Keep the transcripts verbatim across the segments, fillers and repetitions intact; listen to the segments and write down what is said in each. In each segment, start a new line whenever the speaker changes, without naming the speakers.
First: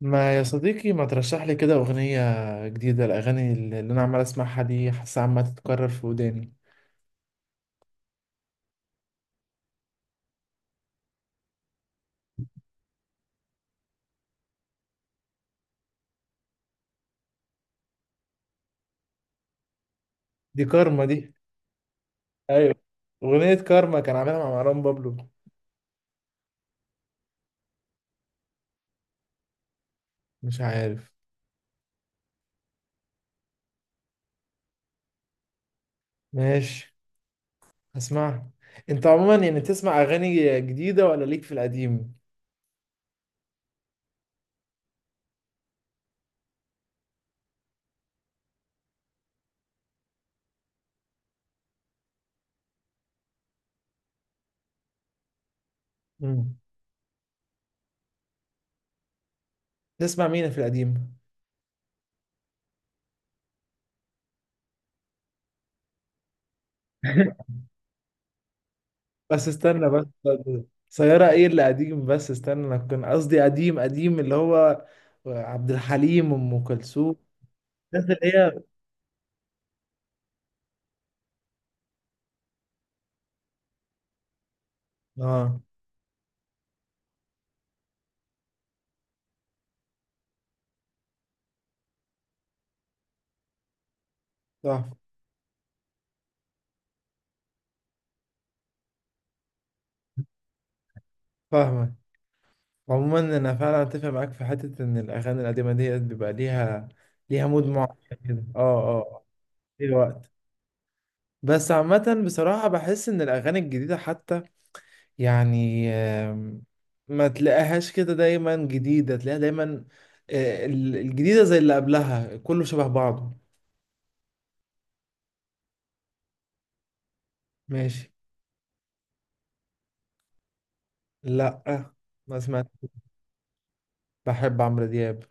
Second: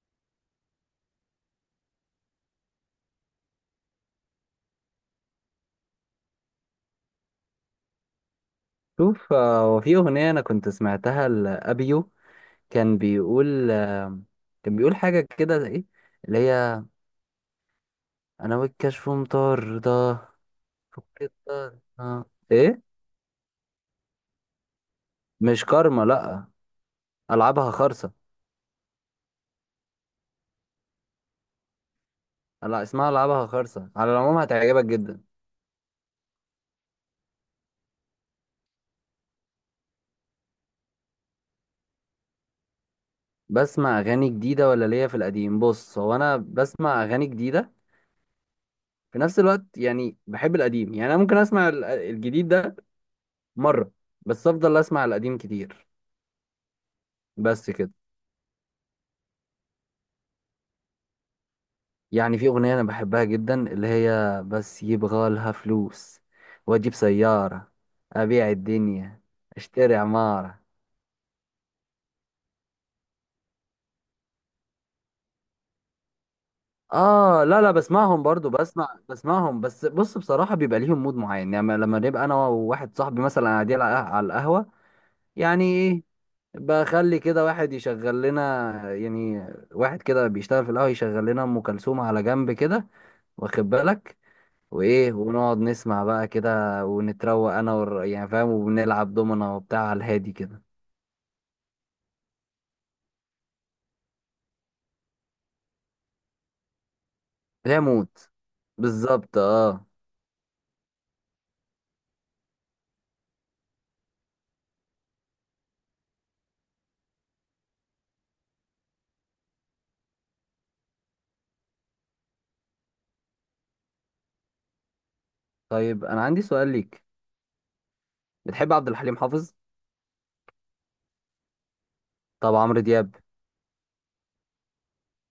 ما يا صديقي، ما ترشح لي كده أغنية جديدة؟ الأغاني اللي اللي أنا عمال أسمعها دي حاسة عمالة تتكرر في وداني.
شوف آه، هو في أغنية أنا كنت سمعتها لأبيو كان بيقول آه، كان بيقول حاجة كده إيه اللي هي أنا والكشف مطاردة
دي كارما دي.
فك الطاردة.
أيوة،
إيه؟
أغنية كارما كان عاملها مع مروان بابلو.
مش كارما، لأ، ألعابها خرصة.
مش عارف.
لا، اسمها ألعابها خرصة، على العموم هتعجبك جدا.
ماشي، هسمعها. أنت عموما يعني تسمع أغاني جديدة ولا ليك في القديم؟
بسمع أغاني جديدة ولا ليا في القديم؟ بص، هو أنا بسمع أغاني جديدة في نفس الوقت، يعني بحب القديم، يعني أنا ممكن أسمع ال- الجديد ده مرة، بس أفضل أسمع القديم كتير.
مم.
بس كده.
تسمع مين في القديم؟
يعني في أغنية أنا بحبها جدا اللي هي بس يبغى لها فلوس وأجيب سيارة، أبيع الدنيا،
بس استنى،
أشتري
بس
عمارة.
سيارة ايه اللي قديم؟ بس استنى، انا كان قصدي قديم قديم، اللي هو عبد الحليم، ام كلثوم.
آه لا لا،
الناس اللي
بسمعهم برضو،
هي.
بسمع بسمعهم بس بص، بصراحة بيبقى ليهم مود معين، يعني لما نبقى أنا وواحد صاحبي مثلا قاعدين على على القهوة،
اه.
يعني إيه، بخلي كده واحد يشغل لنا، يعني واحد كده بيشتغل في القهوة يشغل لنا أم كلثوم على جنب كده، واخد بالك،
صح.
وايه، ونقعد نسمع بقى كده ونتروق انا والر... يعني فاهم، وبنلعب دومنا وبتاع على الهادي كده.
فاهمك. عموما انا فعلا اتفق معاك في حته ان الاغاني القديمه ديت بيبقى ليها ليها مود
لا
معين
موت.
كده. اه اه آه.
بالظبط اه.
ليه وقت. بس عامه بصراحه بحس ان الاغاني الجديده حتى يعني آم، ما تلاقيهاش كده دايما جديده، تلاقيها دايما آه، ال- الجديده زي اللي قبلها، كله شبه بعضه.
طيب انا عندي سؤال ليك،
ماشي.
بتحب عبد الحليم حافظ؟
لا، ما
طب
سمعت.
عمرو دياب؟
بحب عمرو دياب.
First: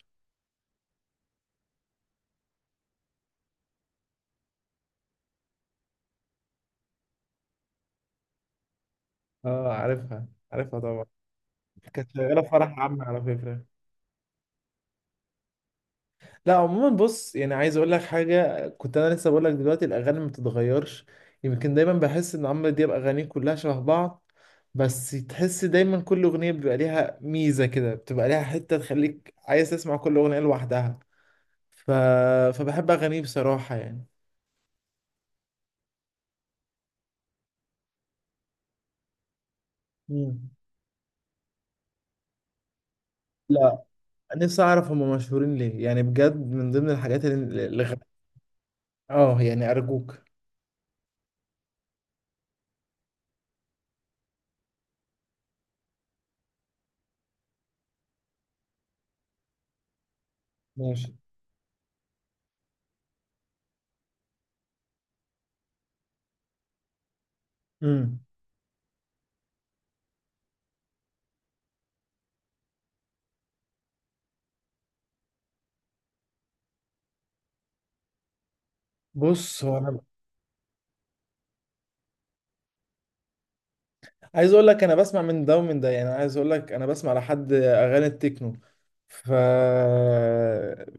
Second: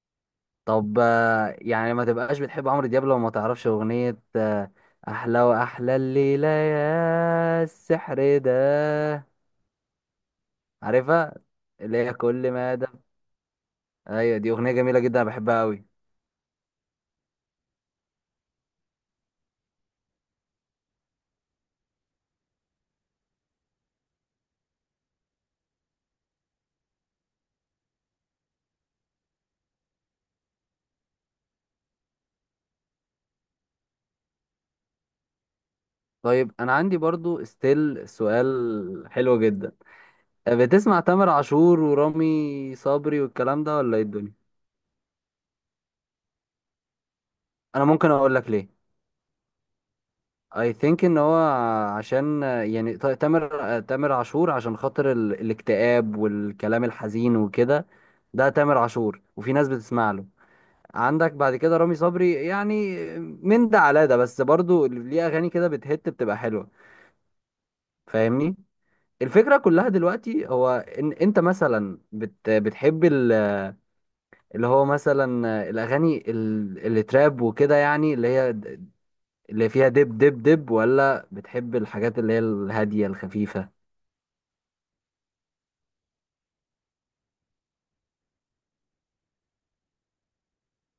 طب آه، يعني ما تبقاش بتحب عمرو دياب لو ما تعرفش اغنية آه، احلى واحلى الليلة يا السحر ده.
اه عارفها، عارفها طبعا.
عارفها؟ اللي
كانت
هي
شغاله في
كل ما
فرح
ده.
عمي على فكره.
ايوه دي اغنية جميلة جدا، أنا بحبها قوي.
لا عموما بص، يعني عايز اقول لك حاجه، كنت انا لسه بقول لك دلوقتي الاغاني ما بتتغيرش. يمكن دايما بحس ان عمرو دياب اغانيه كلها شبه بعض، بس تحس دايما كل اغنيه بيبقى ليها ميزه كده، بتبقى ليها حته تخليك عايز تسمع كل اغنيه لوحدها. ف... فبحب اغانيه بصراحه يعني.
طيب انا عندي برضو ستيل سؤال حلو جدا،
مم.
بتسمع تامر عاشور ورامي صبري والكلام ده
لا،
ولا ايه الدنيا؟
نفسي اعرف هم مشهورين ليه يعني بجد، من ضمن الحاجات اللي
انا
اللي-
ممكن اقول لك ليه.
اه يعني ارجوك.
I think ان هو، عشان يعني ت- تامر تامر عاشور عشان خاطر ال... الاكتئاب والكلام الحزين وكده، ده تامر عاشور وفي ناس بتسمع له.
ماشي.
عندك بعد كده رامي صبري، يعني من ده على ده، بس برضو ليه اغاني كده بتهت بتبقى حلوة.
مم.
فاهمني؟ الفكرة كلها دلوقتي هو ان انت مثلا بت... بتحب ال... اللي هو مثلا الاغاني ال- اللي تراب وكده، يعني اللي هي د-
بص
اللي
هو
فيها
انا
دب دب دب، ولا بتحب الحاجات اللي هي الهاديه الخفيفه؟
عايز اقول لك، انا بسمع من ده ومن ده، يعني عايز اقول لك انا بسمع لحد اغاني التكنو. ف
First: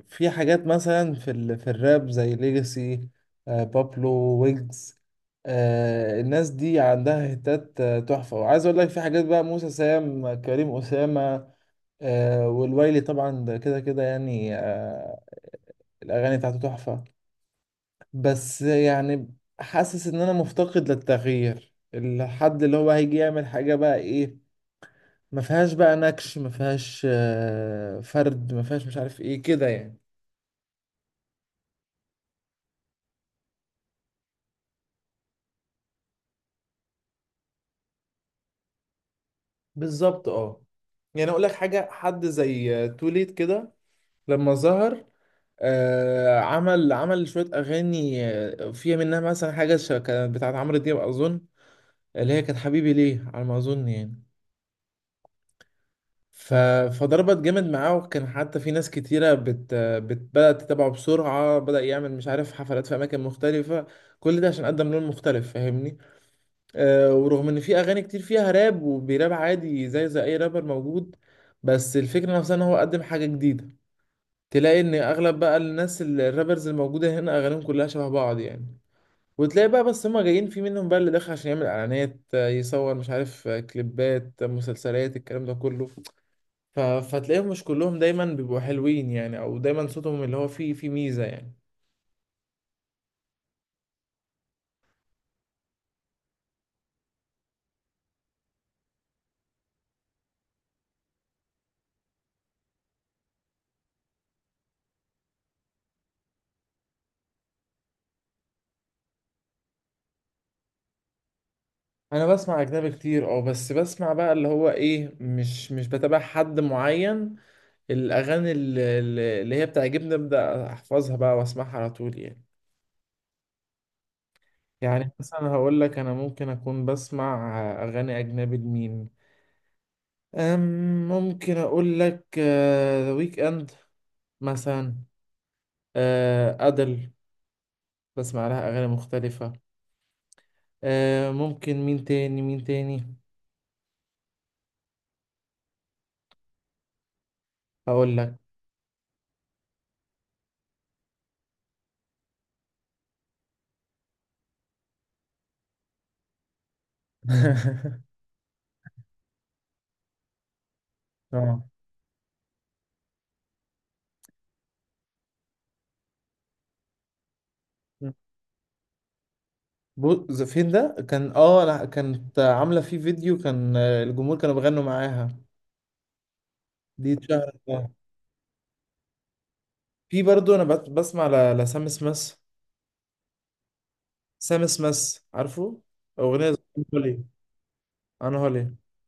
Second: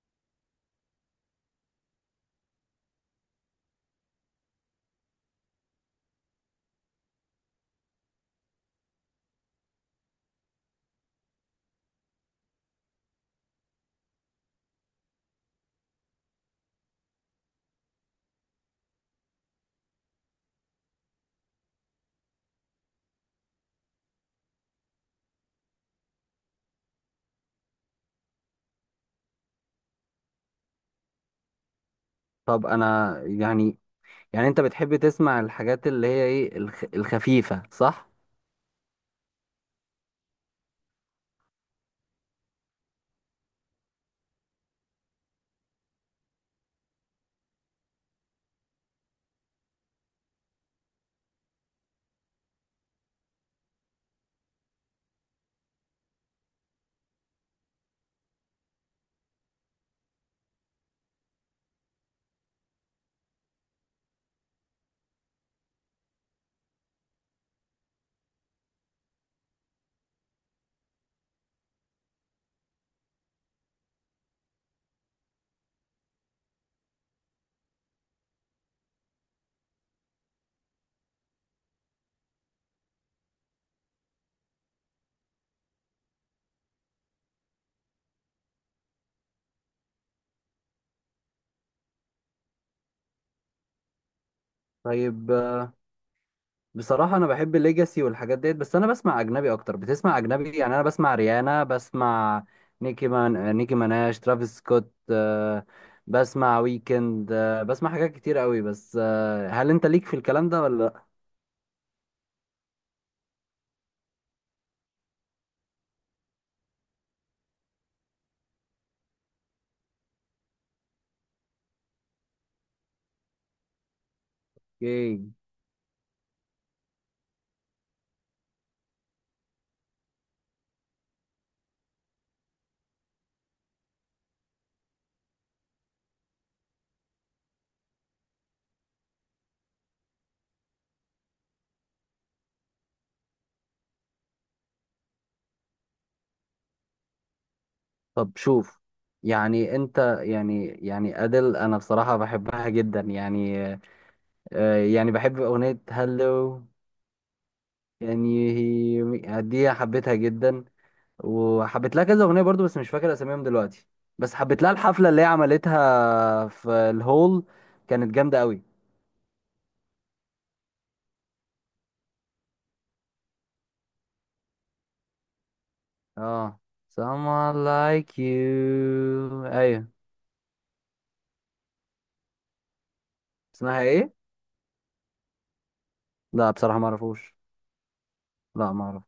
في حاجات مثلا في ال... في الراب زي ليجاسي، آه بابلو، ويجز. آه الناس دي عندها هتات آه، تحفة. وعايز اقول لك في حاجات بقى، موسى، سام كريم، أسامة، آه والويلي طبعا، ده كده كده يعني آه الاغاني بتاعته تحفة. بس يعني حاسس ان انا مفتقد للتغيير، الحد اللي هو هيجي يعمل حاجة بقى ايه. ما فيهاش بقى نكش، ما فيهاش آه، فرد، ما فيهاش مش عارف ايه كده يعني.
طب انا يعني، يعني انت بتحب تسمع الحاجات اللي هي ايه الخ- الخفيفه، صح؟
بالظبط اه. يعني اقول لك حاجه، حد زي توليت كده لما ظهر، آه عمل عمل شويه اغاني آه، فيها منها مثلا حاجه ش- كانت بتاعت عمرو دياب اظن، اللي هي كانت حبيبي ليه على ما اظن يعني. ف... فضربت جامد معاه، وكان حتى في ناس كتيره بت... بت... بدات تتابعه بسرعه. بدأ يعمل مش عارف حفلات في اماكن مختلفه، كل ده عشان قدم لون مختلف، فاهمني. آه، ورغم ان في اغاني كتير فيها راب وبيراب عادي زي زي اي رابر موجود، بس الفكره نفسها ان هو قدم حاجه جديده. تلاقي ان اغلب بقى الناس ال- الرابرز الموجوده هنا اغانيهم كلها شبه بعض يعني. وتلاقي بقى بس هما جايين، في منهم بقى اللي داخل عشان يعمل اعلانات، آه، يصور مش عارف آه، كليبات، آه، مسلسلات، الكلام ده كله. ف... فتلاقيهم مش كلهم دايما بيبقوا حلوين يعني، او دايما صوتهم اللي هو فيه فيه ميزه يعني.
طيب آه، بصراحه انا بحب الليجاسي والحاجات ديت، بس انا بسمع اجنبي اكتر. بتسمع اجنبي؟ يعني انا بسمع ريانا، بسمع نيكي مان نيكي ماناش، ترافيس سكوت، آه، بسمع ويكند، آه، بسمع حاجات كتير قوي بس. آه، هل انت ليك في الكلام ده ولا؟
انا بسمع اجنبي كتير اه، بس بسمع بقى اللي هو ايه، مش مش بتابع حد معين. الأغاني ال- ال- اللي هي بتعجبني أبدأ أحفظها بقى وأسمعها على طول يعني. يعني
اوكي.
مثلا هقول لك، أنا ممكن أكون بسمع أغاني أجنبي لمين؟ أم، ممكن أقول لك ذا ويك إند مثلا، آه، أدل، بسمع لها أغاني مختلفة. آه، ممكن مين تاني؟ مين تاني هقول
طب
لك.
شوف، يعني انت يعني يعني ادل انا بصراحة بحبها جدا، يعني آه، يعني بحب اغنية هلو. يعني هي دي حبيتها جدا
اه
وحبيت لها كذا اغنية برضو، بس مش فاكر اساميهم دلوقتي. بس حبيت لها الحفلة اللي هي عملتها في الهول، كانت جامدة قوي.
بص، فين ده؟ كان اه لا، كانت عاملة فيه فيديو كان آه، الجمهور كانوا بيغنوا معاها.
اه،
دي
someone
اتشهرت.
like you، ايوه.
في برضه انا بس- بسمع ل- لسام سميث.
اسمها ايه؟
سام سميث، عارفه؟ اغنيه
لا بصراحة
زي
ما
هولي.
اعرفوش.
انا
لا
هولي
ما اعرف.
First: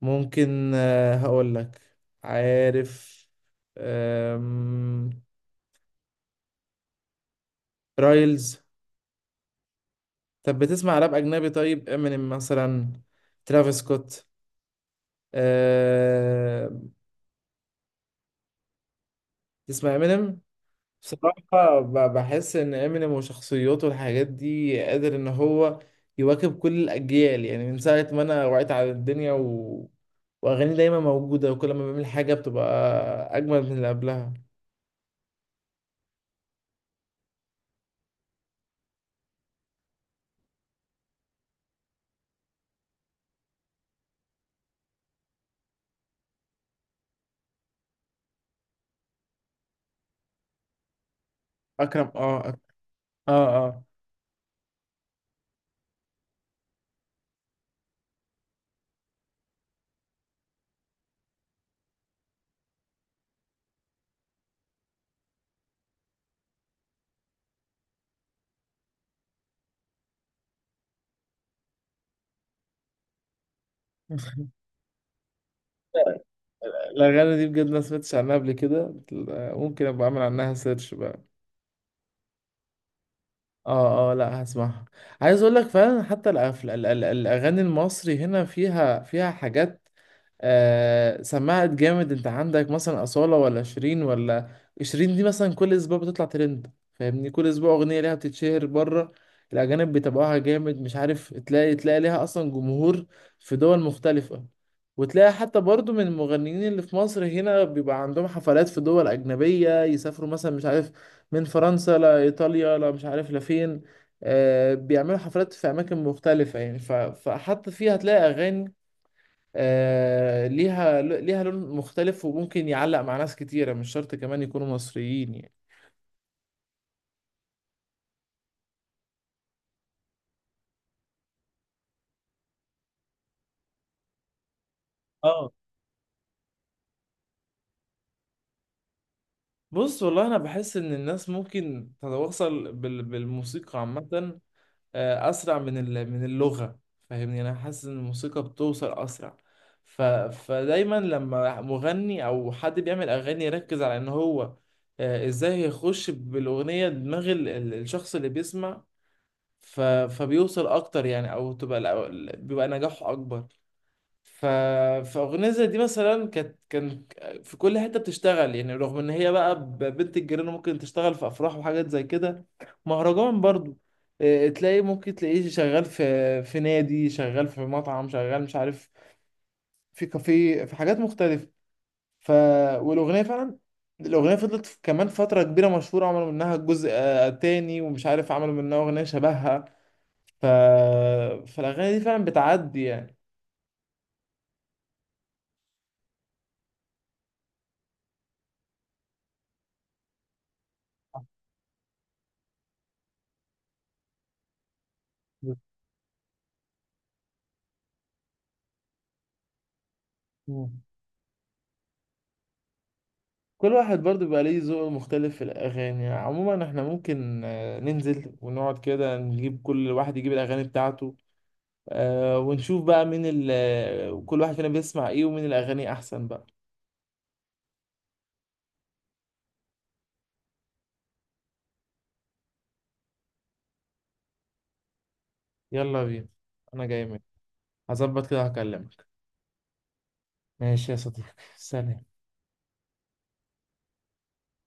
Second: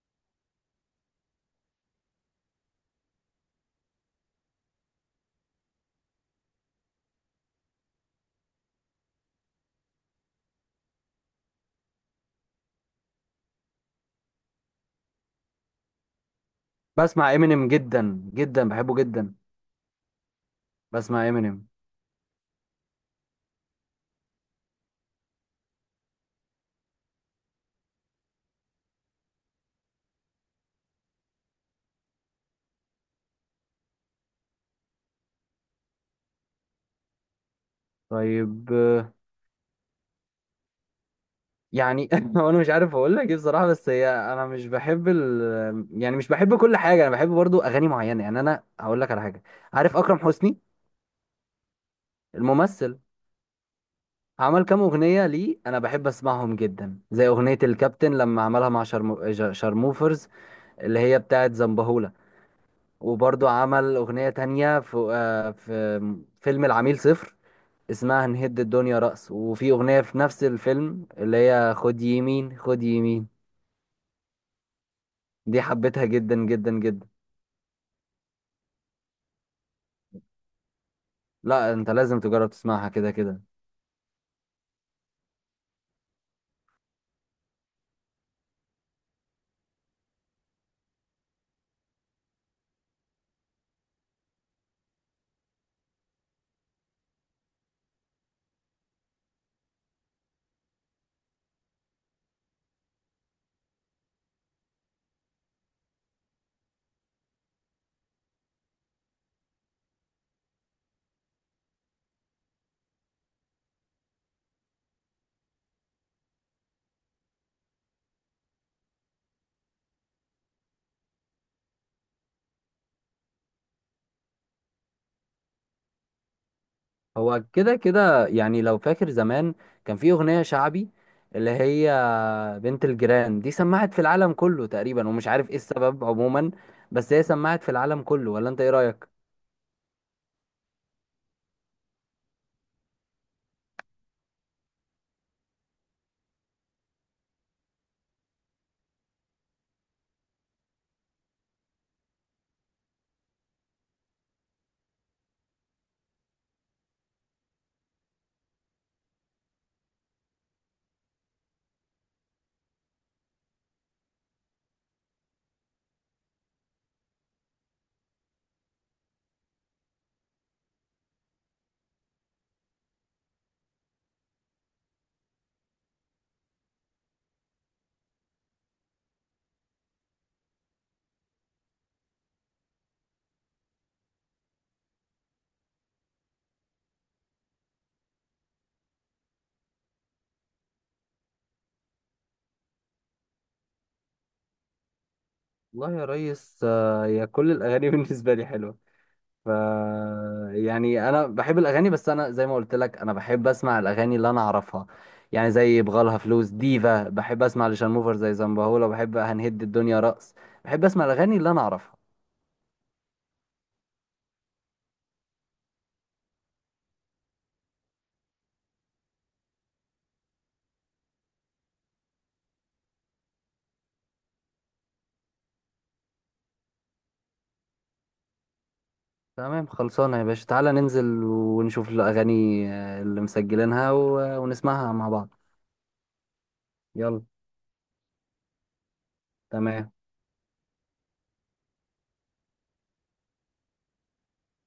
ممكن آه، هقول لك. عارف، آم، رايلز. طب بتسمع راب اجنبي؟ طيب امينيم مثلا؟ ترافيس سكوت؟ أه...
بسمع امينيم جدا جدا، بحبه جدا.
تسمع امينيم.
بسمع امينيم.
بصراحة ب- بحس إن إمينيم وشخصيته والحاجات دي قادر إن هو يواكب كل الأجيال يعني. من ساعة ما أنا وعيت على الدنيا و... وأغاني دايما موجودة، وكل ما بيعمل حاجة بتبقى أجمل من اللي قبلها.
طيب آه، يعني هو انا مش عارف اقول لك ايه بصراحه، بس هي انا مش بحب ال... يعني مش بحب كل حاجه، انا بحب برضو اغاني معينه. يعني انا هقول لك على حاجه، عارف اكرم حسني؟
أكرم، أه أك-
الممثل،
أه أه.
عمل كام اغنيه ليه انا بحب اسمعهم جدا، زي اغنيه الكابتن لما عملها مع شرمو... ج- شرموفرز، اللي هي بتاعه زنبهولة. وبرضو عمل اغنيه تانية في آه، في فيلم العميل صفر اسمها نهد الدنيا رأس، وفي اغنيه في نفس الفيلم اللي هي خد يمين خد يمين. دي حبيتها جدا جدا جدا.
الأغاني دي بجد ما سمعتش عنها قبل كده. بتل- ممكن أبقى أعمل عنها سيرش بقى.
لا انت لازم تجرب تسمعها كده كده.
أه أه، لأ هسمعها. عايز أقول لك فعلا حتى الأف- ال- ال- الأغاني المصري هنا فيها فيها حاجات آه سمعت جامد. انت عندك مثلا أصالة، ولا شيرين، ولا شيرين دي مثلا، كل اسبوع بتطلع ترند، فاهمني؟ كل اسبوع أغنية ليها بتتشهر بره. الأجانب بيتابعوها جامد، مش عارف، تلاقي تلاقي ليها أصلا جمهور في دول مختلفة. وتلاقي حتى برضو من المغنيين اللي في مصر هنا بيبقى عندهم حفلات في دول أجنبية، يسافروا مثلا مش عارف من فرنسا لإيطاليا، لا مش عارف لفين، آه بيعملوا حفلات في أماكن مختلفة يعني. ف... فحتى فيها هتلاقي أغاني آه، ليها ليها لون مختلف، وممكن يعلق مع ناس كتيرة، مش شرط كمان يكونوا مصريين يعني.
هو كده كده، يعني لو فاكر زمان كان في اغنية شعبي اللي هي بنت الجيران، دي سمعت في العالم كله تقريبا ومش عارف
اه
ايه السبب عموما، بس هي سمعت في العالم كله، ولا انت ايه رأيك؟
بص والله، أنا بحس إن الناس ممكن تتواصل بال- بالموسيقى عامة آه، أسرع من ال- من اللغة. فاهمني؟ أنا حاسس إن الموسيقى بتوصل أسرع. ف فدايما لما مغني أو حد بيعمل أغاني يركز على إن هو آه، إزاي يخش بالأغنية دماغ ال- ال- الشخص اللي بيسمع. ف فبيوصل أكتر يعني، أو تبقى الأو- بيبقى نجاحه أكبر. ف... فأغنية زي دي مثلا كانت كان في كل حتة بتشتغل يعني، رغم إن هي بقى ب- بنت الجيران، ممكن تشتغل في أفراح وحاجات زي كده، مهرجان برضو. إيه، تلاقي ممكن تلاقيه شغال في في نادي، شغال في مطعم، شغال مش عارف في كافيه، في حاجات مختلفة. ف والأغنية فعلا، الأغنية فضلت في- كمان فترة كبيرة مشهورة، عملوا منها جزء آه، تاني، ومش عارف عملوا منها أغنية شبهها. ف... فالأغاني دي فعلا بتعدي
والله يا ريس آه، يا كل الاغاني بالنسبة لي حلوة. ف يعني انا بحب الاغاني، بس انا زي ما قلت لك انا بحب اسمع الاغاني اللي انا اعرفها، يعني
يعني.
زي بغالها فلوس ديفا، بحب اسمع لشانموفر زي زنبهولة، بحب هنهد الدنيا رقص، بحب اسمع الاغاني اللي انا اعرفها.
كل واحد برضو بيبقى ليه ذوق مختلف في الأغاني عموما. احنا ممكن آه، ننزل ونقعد كده نجيب، كل واحد يجيب الأغاني بتاعته، آه، ونشوف بقى مين ال آه، كل واحد فينا بيسمع ايه، ومين الأغاني أحسن بقى.
تمام خلصانه يا باشا، تعالى ننزل ونشوف الاغاني آه، اللي مسجلينها و... ونسمعها مع بعض.
يلا بينا، أنا جاي منك.
يلا.
هظبط كده هكلمك.
تمام.
ماشي يا صديقي، سلام.